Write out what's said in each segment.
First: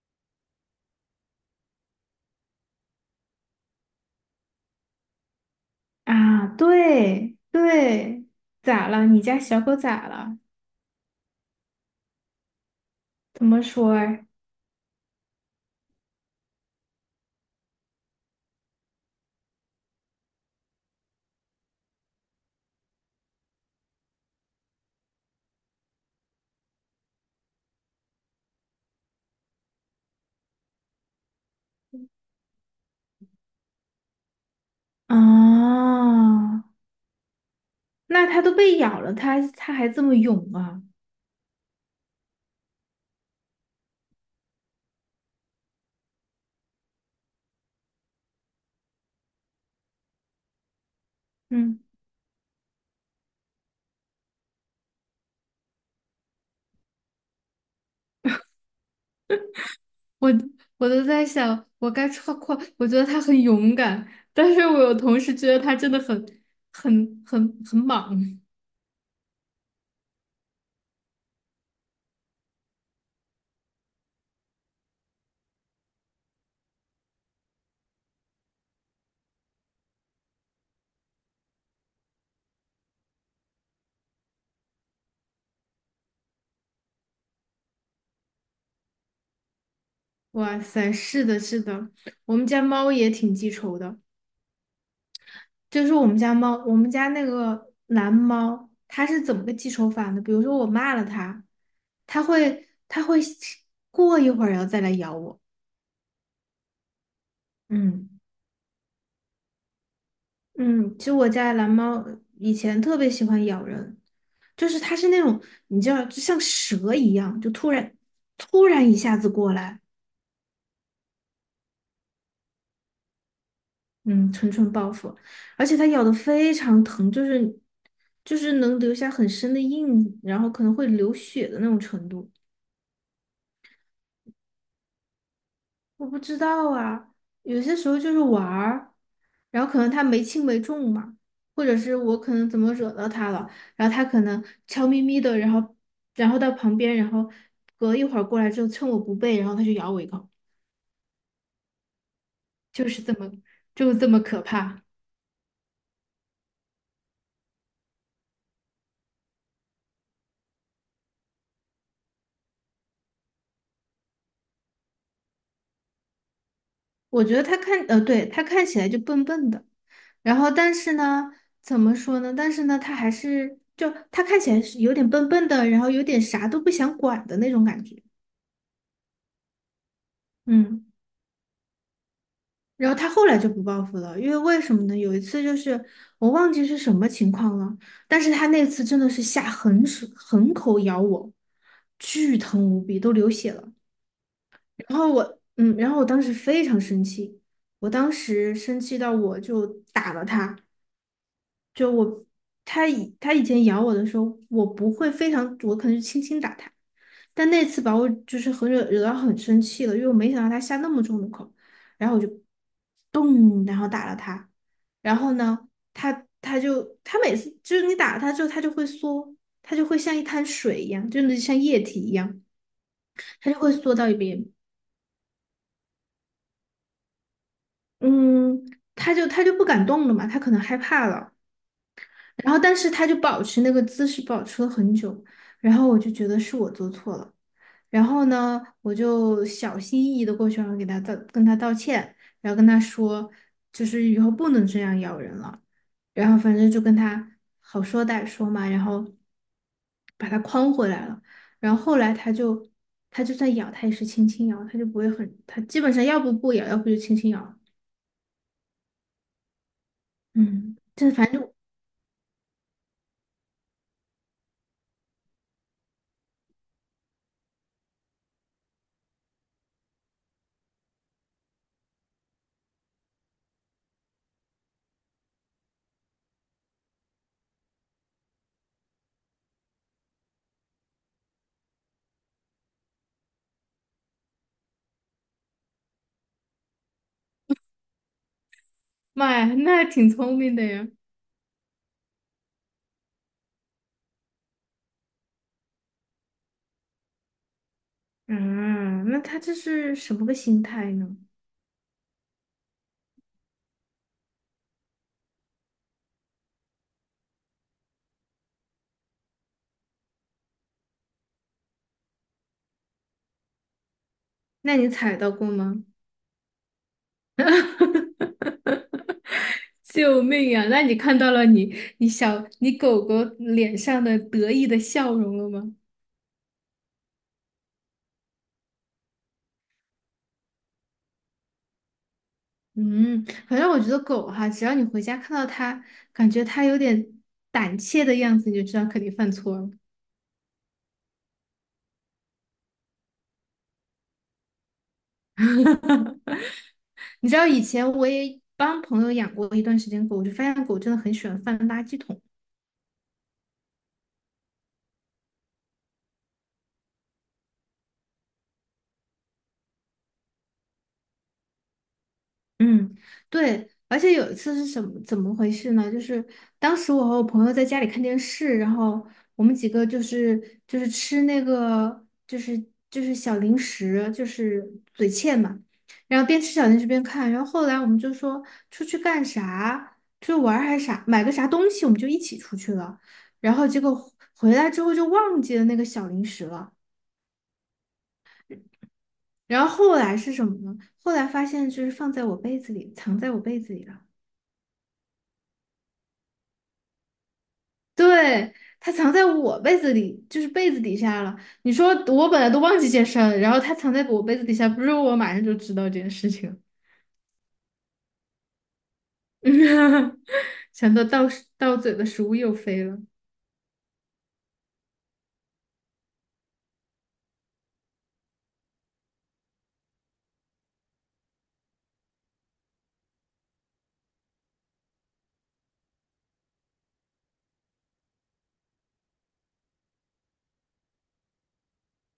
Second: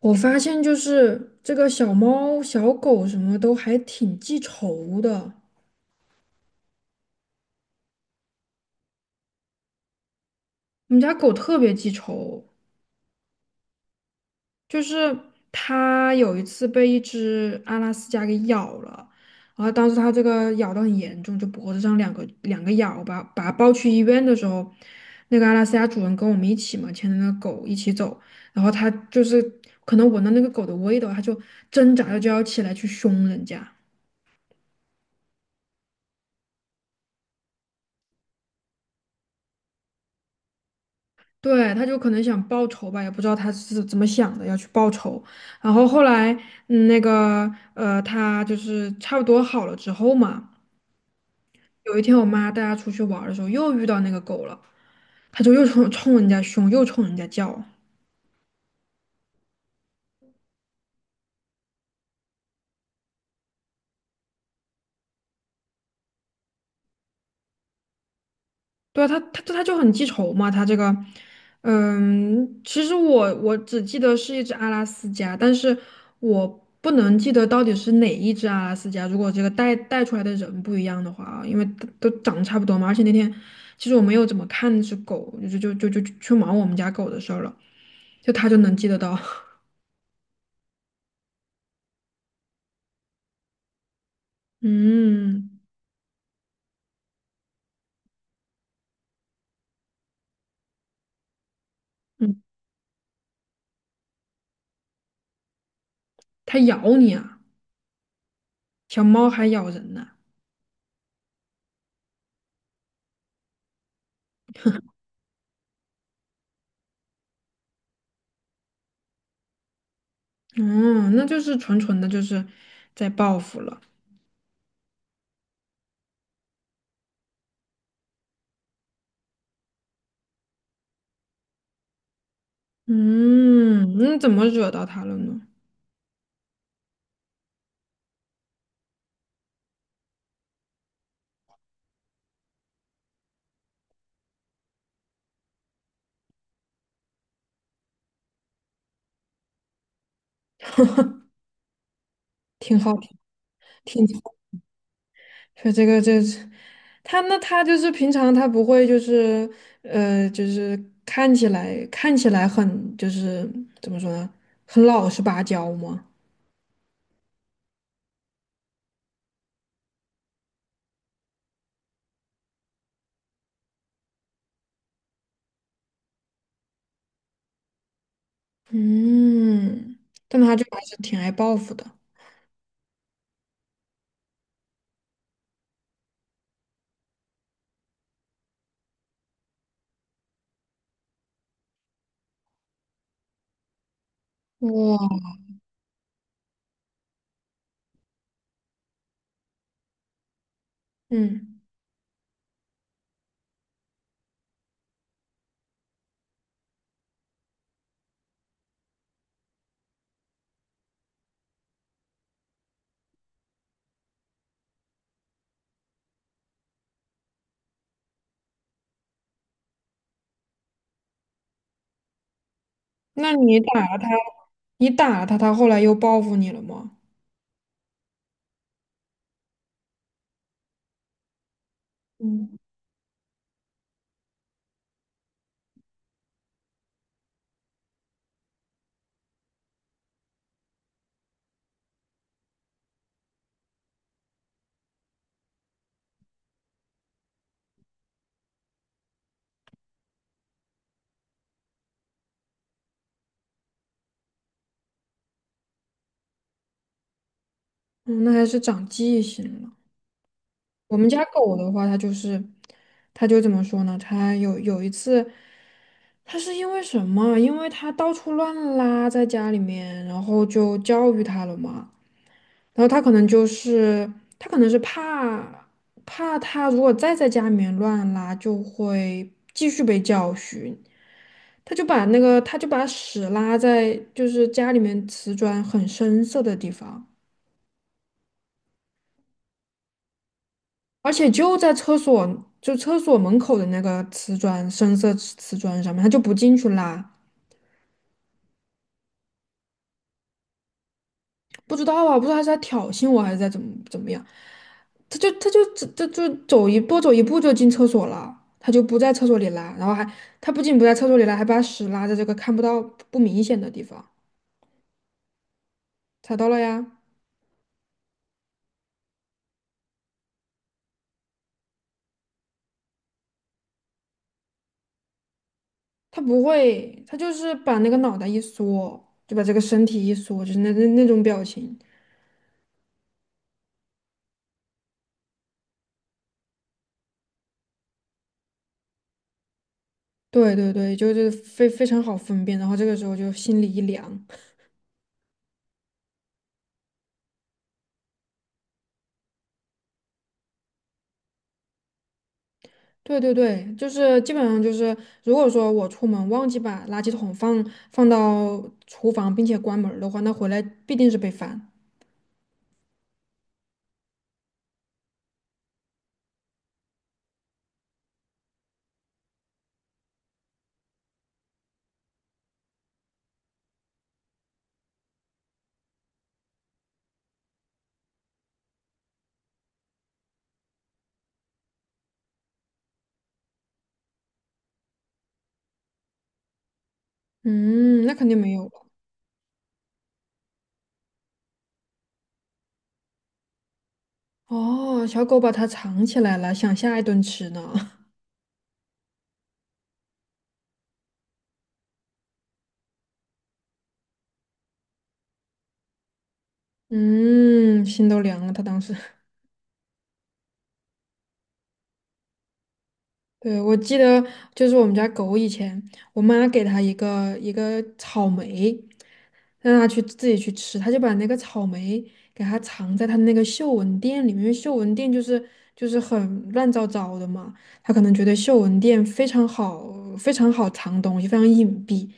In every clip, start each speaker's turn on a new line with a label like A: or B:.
A: 我发现就是这个小猫、小狗什么都还挺记仇的。
B: 啊，对对，咋了？你家小狗咋了？
A: 我们家狗特别记仇，
B: 怎么说儿？
A: 就是它有一次被一只阿拉斯加给咬了，然后当时它这个咬得很严重，就脖子上两个咬吧，把它抱去医院的时候，那个阿拉斯加主人跟我们一起嘛，牵着那个狗一起走，然后它就是可能闻到那个狗的味道，它就挣扎着就要起来去凶人家。
B: 啊，那它都被咬了，它还这么勇啊？
A: 对，他就可能想报仇吧，也不知道他是怎么想的，要去报仇。然后后来，嗯那个，他就是差不多好了之后嘛，
B: 嗯，
A: 有一天我妈带他出去玩儿的时候，又遇到那个狗了，他就又冲人家凶，又冲人家叫。
B: 我我都在想，我该夸夸，我觉得它很勇敢，但是我有同时觉得它真的很很莽。
A: 对啊，他就很记仇嘛，他这个，嗯，其实我只记得是一只阿拉斯加，但是我不能记得到底是哪一只阿拉斯加。如果这个带出来的人不一样的话啊，因为都长得差不多嘛，而且那天其实我没有怎么看那只狗，就去忙我们家狗的事儿了，就他就能记得到。
B: 哇塞，是的，是的，我们家猫也挺记仇的。
A: 嗯。
B: 就是我们家猫，我们家那个蓝猫，它是怎么个记仇法呢？比如说我骂了它，它
A: 嗯，
B: 会它会过一会儿然后再来咬我。
A: 它咬你啊，
B: 嗯，
A: 小猫还咬人呢、
B: 嗯，其实我家的蓝猫以前特别喜欢咬人，就是它是那种你知道，就像蛇一样，就突然一下子过来，
A: 哦，那就是纯纯的就是在报复了。
B: 嗯，纯蠢报复，而且它咬的非常疼，就是能留下很深的印，然后可能会流血的那种程度。
A: 嗯，那怎么惹到他了呢？
B: 我不知道啊，有些时候就是玩儿，然后可能他没轻没重嘛，或者是我可能怎么惹到他了，然后他可能悄咪咪的，然后然后到旁边，然后隔一会儿过来之后，趁我不备，然后他就咬我一口，
A: 挺
B: 就
A: 好
B: 是这么 就是
A: 听，
B: 这么
A: 挺
B: 可怕。
A: 说这个这是他那他就是平常他不会就是就是看起来很就是怎么说呢，很老实巴交吗？
B: 我觉得他看对，他看起来就笨笨的，然后但是呢，怎么说呢？但是呢，他还是就他看起来是有点笨笨的，然后有点啥都不想管的那种感觉，
A: 嗯，但他就还
B: 嗯。
A: 是挺爱报复的。
B: 然后他后来就不报复了，因为为什么呢？有一次就是我忘记是什么情况了，但是他那次真的是下狠手狠口咬我，巨疼无比，都流血了。然后
A: 哇，
B: 我，嗯，然后我当时非常生气，我当时生气到我就打了他，
A: 嗯，
B: 就我，他以前咬我的时候，我不会非常，我可能就轻轻打他，但那次把我就是很惹到很生气了，因为我没想到他下那么重的口，然后我就咚，然后打了他，然后呢，他每次就是你打了他之后，他就会缩，他就会像一滩水一样，就是像液体一样，
A: 那
B: 他
A: 你
B: 就会
A: 打
B: 缩
A: 了他，
B: 到一边，
A: 你打了他，他后来又报复你了吗？
B: 嗯，他就不敢动了嘛，他可能害怕了。然后但是他就保持那个姿势保持了很久，然后我就觉得是我做错了，然后呢，我就小心翼翼的过去，然后给他道跟他道歉，然后跟他说，就是以后不能这样咬人了，然后反正就跟他好说歹说嘛，然后把他框回来了，然后后来他就他就算咬，他也是轻轻咬，他就不会很，他基本上要不不咬，要不就轻轻咬，
A: 嗯，嗯那还是长记性了。
B: 嗯，
A: 我们
B: 这
A: 家
B: 反正就
A: 狗的话，它就是，它就怎么说呢？它有一次，它是因为什么？因为它到处乱拉在家里面，然后就教育它了嘛。然后它可能就是，它可能是怕怕它如果再在家里面乱拉，就会继续被教训。它就把那个，它就把屎拉在就是家里面瓷砖很深色的地方。
B: 妈呀，那还挺聪明的呀。
A: 而且就在厕所，就厕所门口的那个瓷砖，深色瓷砖上面，他就不进去拉，
B: 嗯，那他这是什么个心态呢？
A: 不知道啊，不知道他是在挑衅我还是在怎么怎么样，他就走走一步就进厕所了，他就不在厕所里拉，然后还他不仅不在厕所里拉，还把屎拉在这个看不到不明显的地方，
B: 那你踩到过吗？
A: 踩到了呀，
B: 救命呀！那你看到了你狗狗脸上的得意的笑容了吗？
A: 他不会，他就是把那个脑袋一缩，就把这个身体一缩，就是那种表情，
B: 嗯，反正我觉得狗哈，只要你回家看到它，感觉它有点胆怯的样子，你就知道肯定犯错了。
A: 对对对，就是非常好分辨，然后这个时候就心里一凉。
B: 你知道以前我也帮朋友养过一段时间狗，我就发现狗真的很喜欢翻垃圾桶。
A: 对对对，就是基本上就是，如果说我出门忘记把垃圾桶放到厨房，并且关门儿的话，那回来必定是被翻。
B: 嗯，对，而且有一次是什么怎么回事呢？就是当时我和我朋友在家里看电视，然后我们几个就是吃那个就是小零食，就是嘴欠嘛，然后边吃小零食边看，然后后来我们就说出去干啥，出去玩儿还是啥，买个啥东西，我们就一起出去了，然后结果回来之后就忘记了那个小零食了，
A: 嗯，那肯定没有了。
B: 然后后来是什么呢？后来发现就是放在我被子里，藏在我被子里了。
A: 哦，小狗把它藏起来了，想下一顿吃呢。
B: 对，它藏在我被子里，就是被子底下了。你说我本来都忘记健身了，然后它藏在我被子底下，不是我马上就知道这件事情。
A: 嗯，心都凉了。它当时，
B: 想到到嘴的食物又飞了，
A: 对，我记得就是我们家狗以前，我妈给它一个草莓，让他去自己去吃，他就把那个草莓给它藏在他那个嗅闻垫里面，因为嗅闻垫就是很乱糟糟的嘛，他可能觉得嗅闻垫非常好，非常好藏东西，非常隐蔽，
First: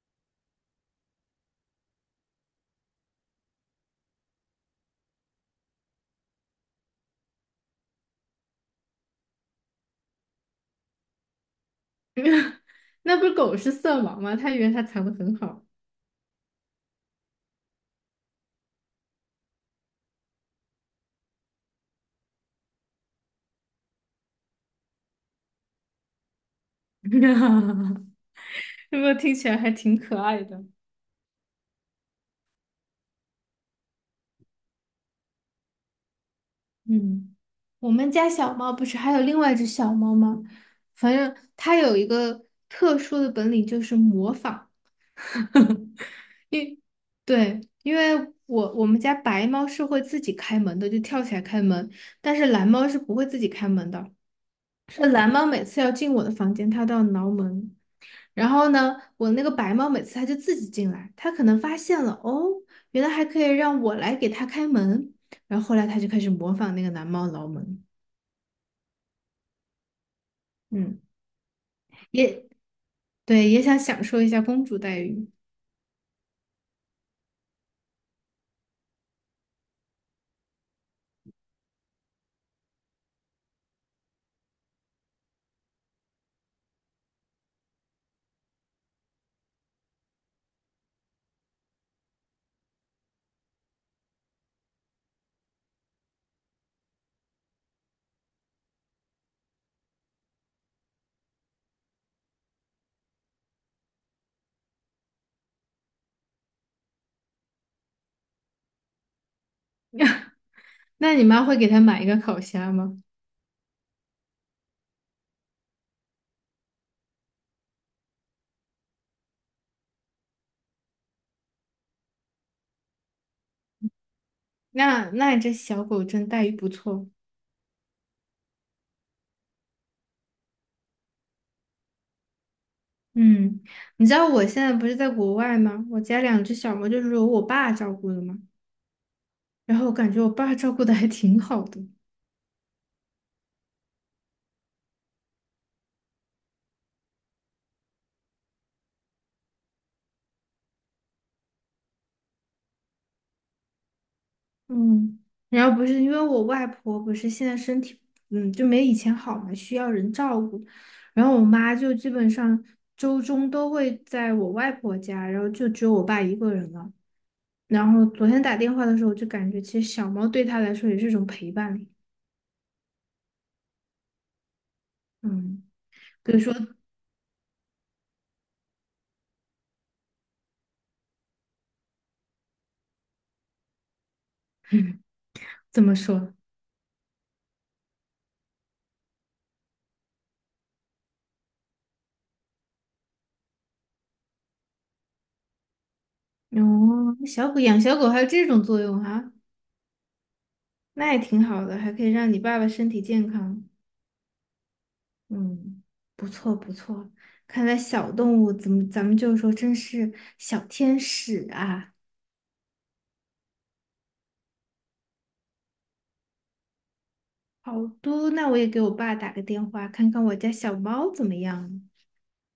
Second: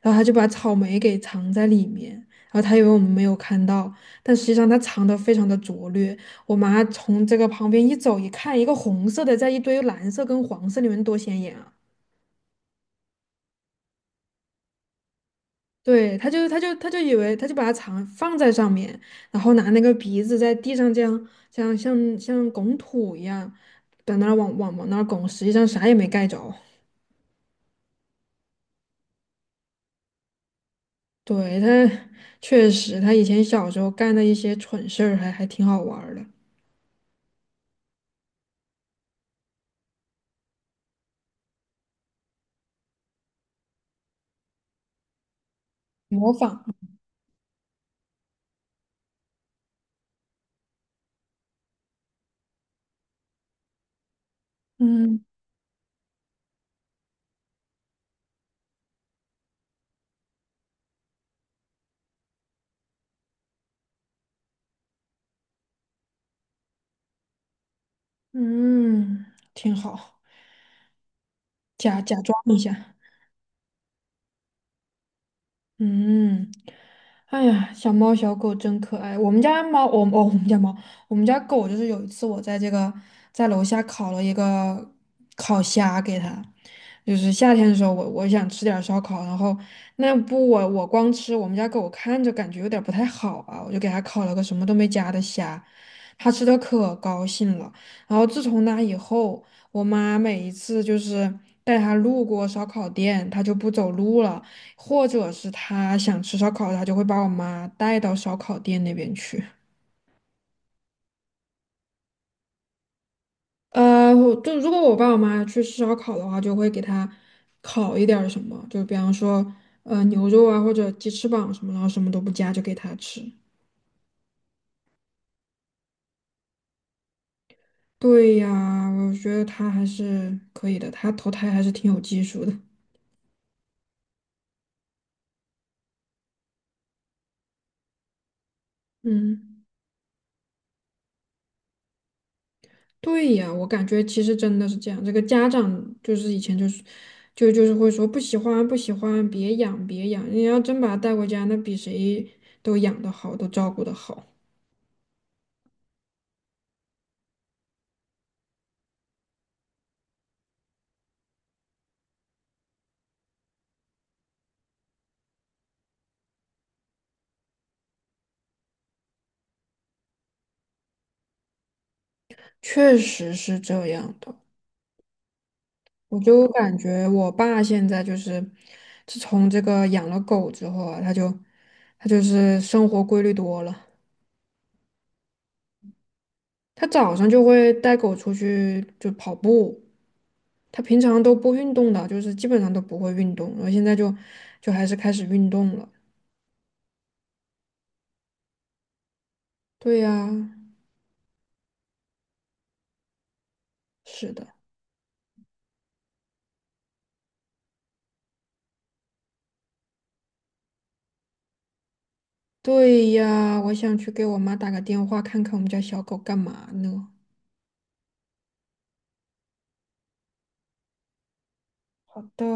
A: 然后他就把草莓给藏在里面，然后他以为我们没有看到，但实际上他藏得非常的拙劣，我妈从这个旁边一走一看，一个红色的在一堆蓝色跟黄色里面多显眼啊！
B: 那不是狗是色盲吗？它以为它藏得很好，
A: 对，他就以为他就把它藏放在上面，然后拿那个鼻子在地上这样像拱土一样，在那儿往那儿拱，实际上啥也没盖着。
B: 是不是听起来还挺可爱的？
A: 对，他确实，他以前小时候干的一些蠢事儿还挺好玩儿的，
B: 嗯，我们家小猫不是还有另外一只小猫吗？反正它有一个特殊的本领，就是模仿。
A: 模仿，
B: 因对，因为我们家白猫是会自己开门的，就跳起来开门，但是蓝猫是不会自己开门的。是
A: 嗯。
B: 蓝猫每次要进我的房间，它都要挠门。然后呢，我那个白猫每次它就自己进来，它可能发现了哦，原来还可以让我来给它开门。然后后来它就开始模仿那个蓝猫挠门，
A: 嗯，挺好，
B: 嗯，
A: 假装
B: 也
A: 一下。
B: 对，也想享受一下公主待遇。
A: 嗯，哎呀，小猫小狗真可爱。我们家猫，我哦，我们家猫，我们家狗就是有一次我在这个在楼下烤了一个烤虾给它，就是夏天的时候我想吃点儿烧烤，然后那不我光吃我们家狗看着感觉有点儿不太好啊，我就给它烤了个什么都没加的虾，它吃的可高兴了。然后自从那以后，我妈每一次就是带它路过烧烤店，它就不走路了。或者是他想吃烧烤，他就会把我妈带到烧烤店那边去。
B: 那你妈会给它买一个烤虾吗？
A: 呃，我就如果我爸我妈去吃烧烤的话，就会给他烤一点儿什么，就比方说牛肉啊或者鸡翅膀什么，然后什么都不加就给他吃。
B: 那你这小狗真待遇不错。
A: 对呀，我觉得他还是可以的，他投胎还是挺有技术的。
B: 嗯，你知道我现在不是在国外吗？我家两只小猫就是由我爸照顾的嘛，
A: 嗯。
B: 然后我感觉我爸照顾的还挺好的。
A: 对呀，我感觉其实真的是这样。这个家长就是以前就是，就是会说不喜欢，别养。你要真把它带回家，那比谁都养得好，都照顾得好。
B: 嗯，然后不是因为我外婆不是现在身体，嗯，就没以前好嘛，需要人照顾。然后我妈就基本上周中都会在我外婆家，然后就只有我爸一个人了。然后昨天打电话的时候，我就感觉其实小猫对他来说也是一种陪伴力
A: 确实是这样的。
B: 嗯，
A: 我
B: 比如
A: 就
B: 说
A: 感觉我爸现在就是，自从这个养了狗之后啊，他就是生活规律多了。
B: 怎么说？
A: 他早上就会带狗出去就跑步，他平常都不运动的，就是基本上都不会运动，然后现在就就还是开始运动了。
B: 哦，小狗养小狗还有这种作用啊，
A: 对呀，
B: 那也挺好的，还可以让你爸爸身体健康。
A: 是的，
B: 嗯，不错不错，看来小动物怎么咱们就说真是小天使啊。
A: 对呀，我想去给我妈打个电话，看看我们家小狗干嘛呢。
B: 好的，那我也给我爸打个电话，看看我家小猫怎么样。
A: 好的。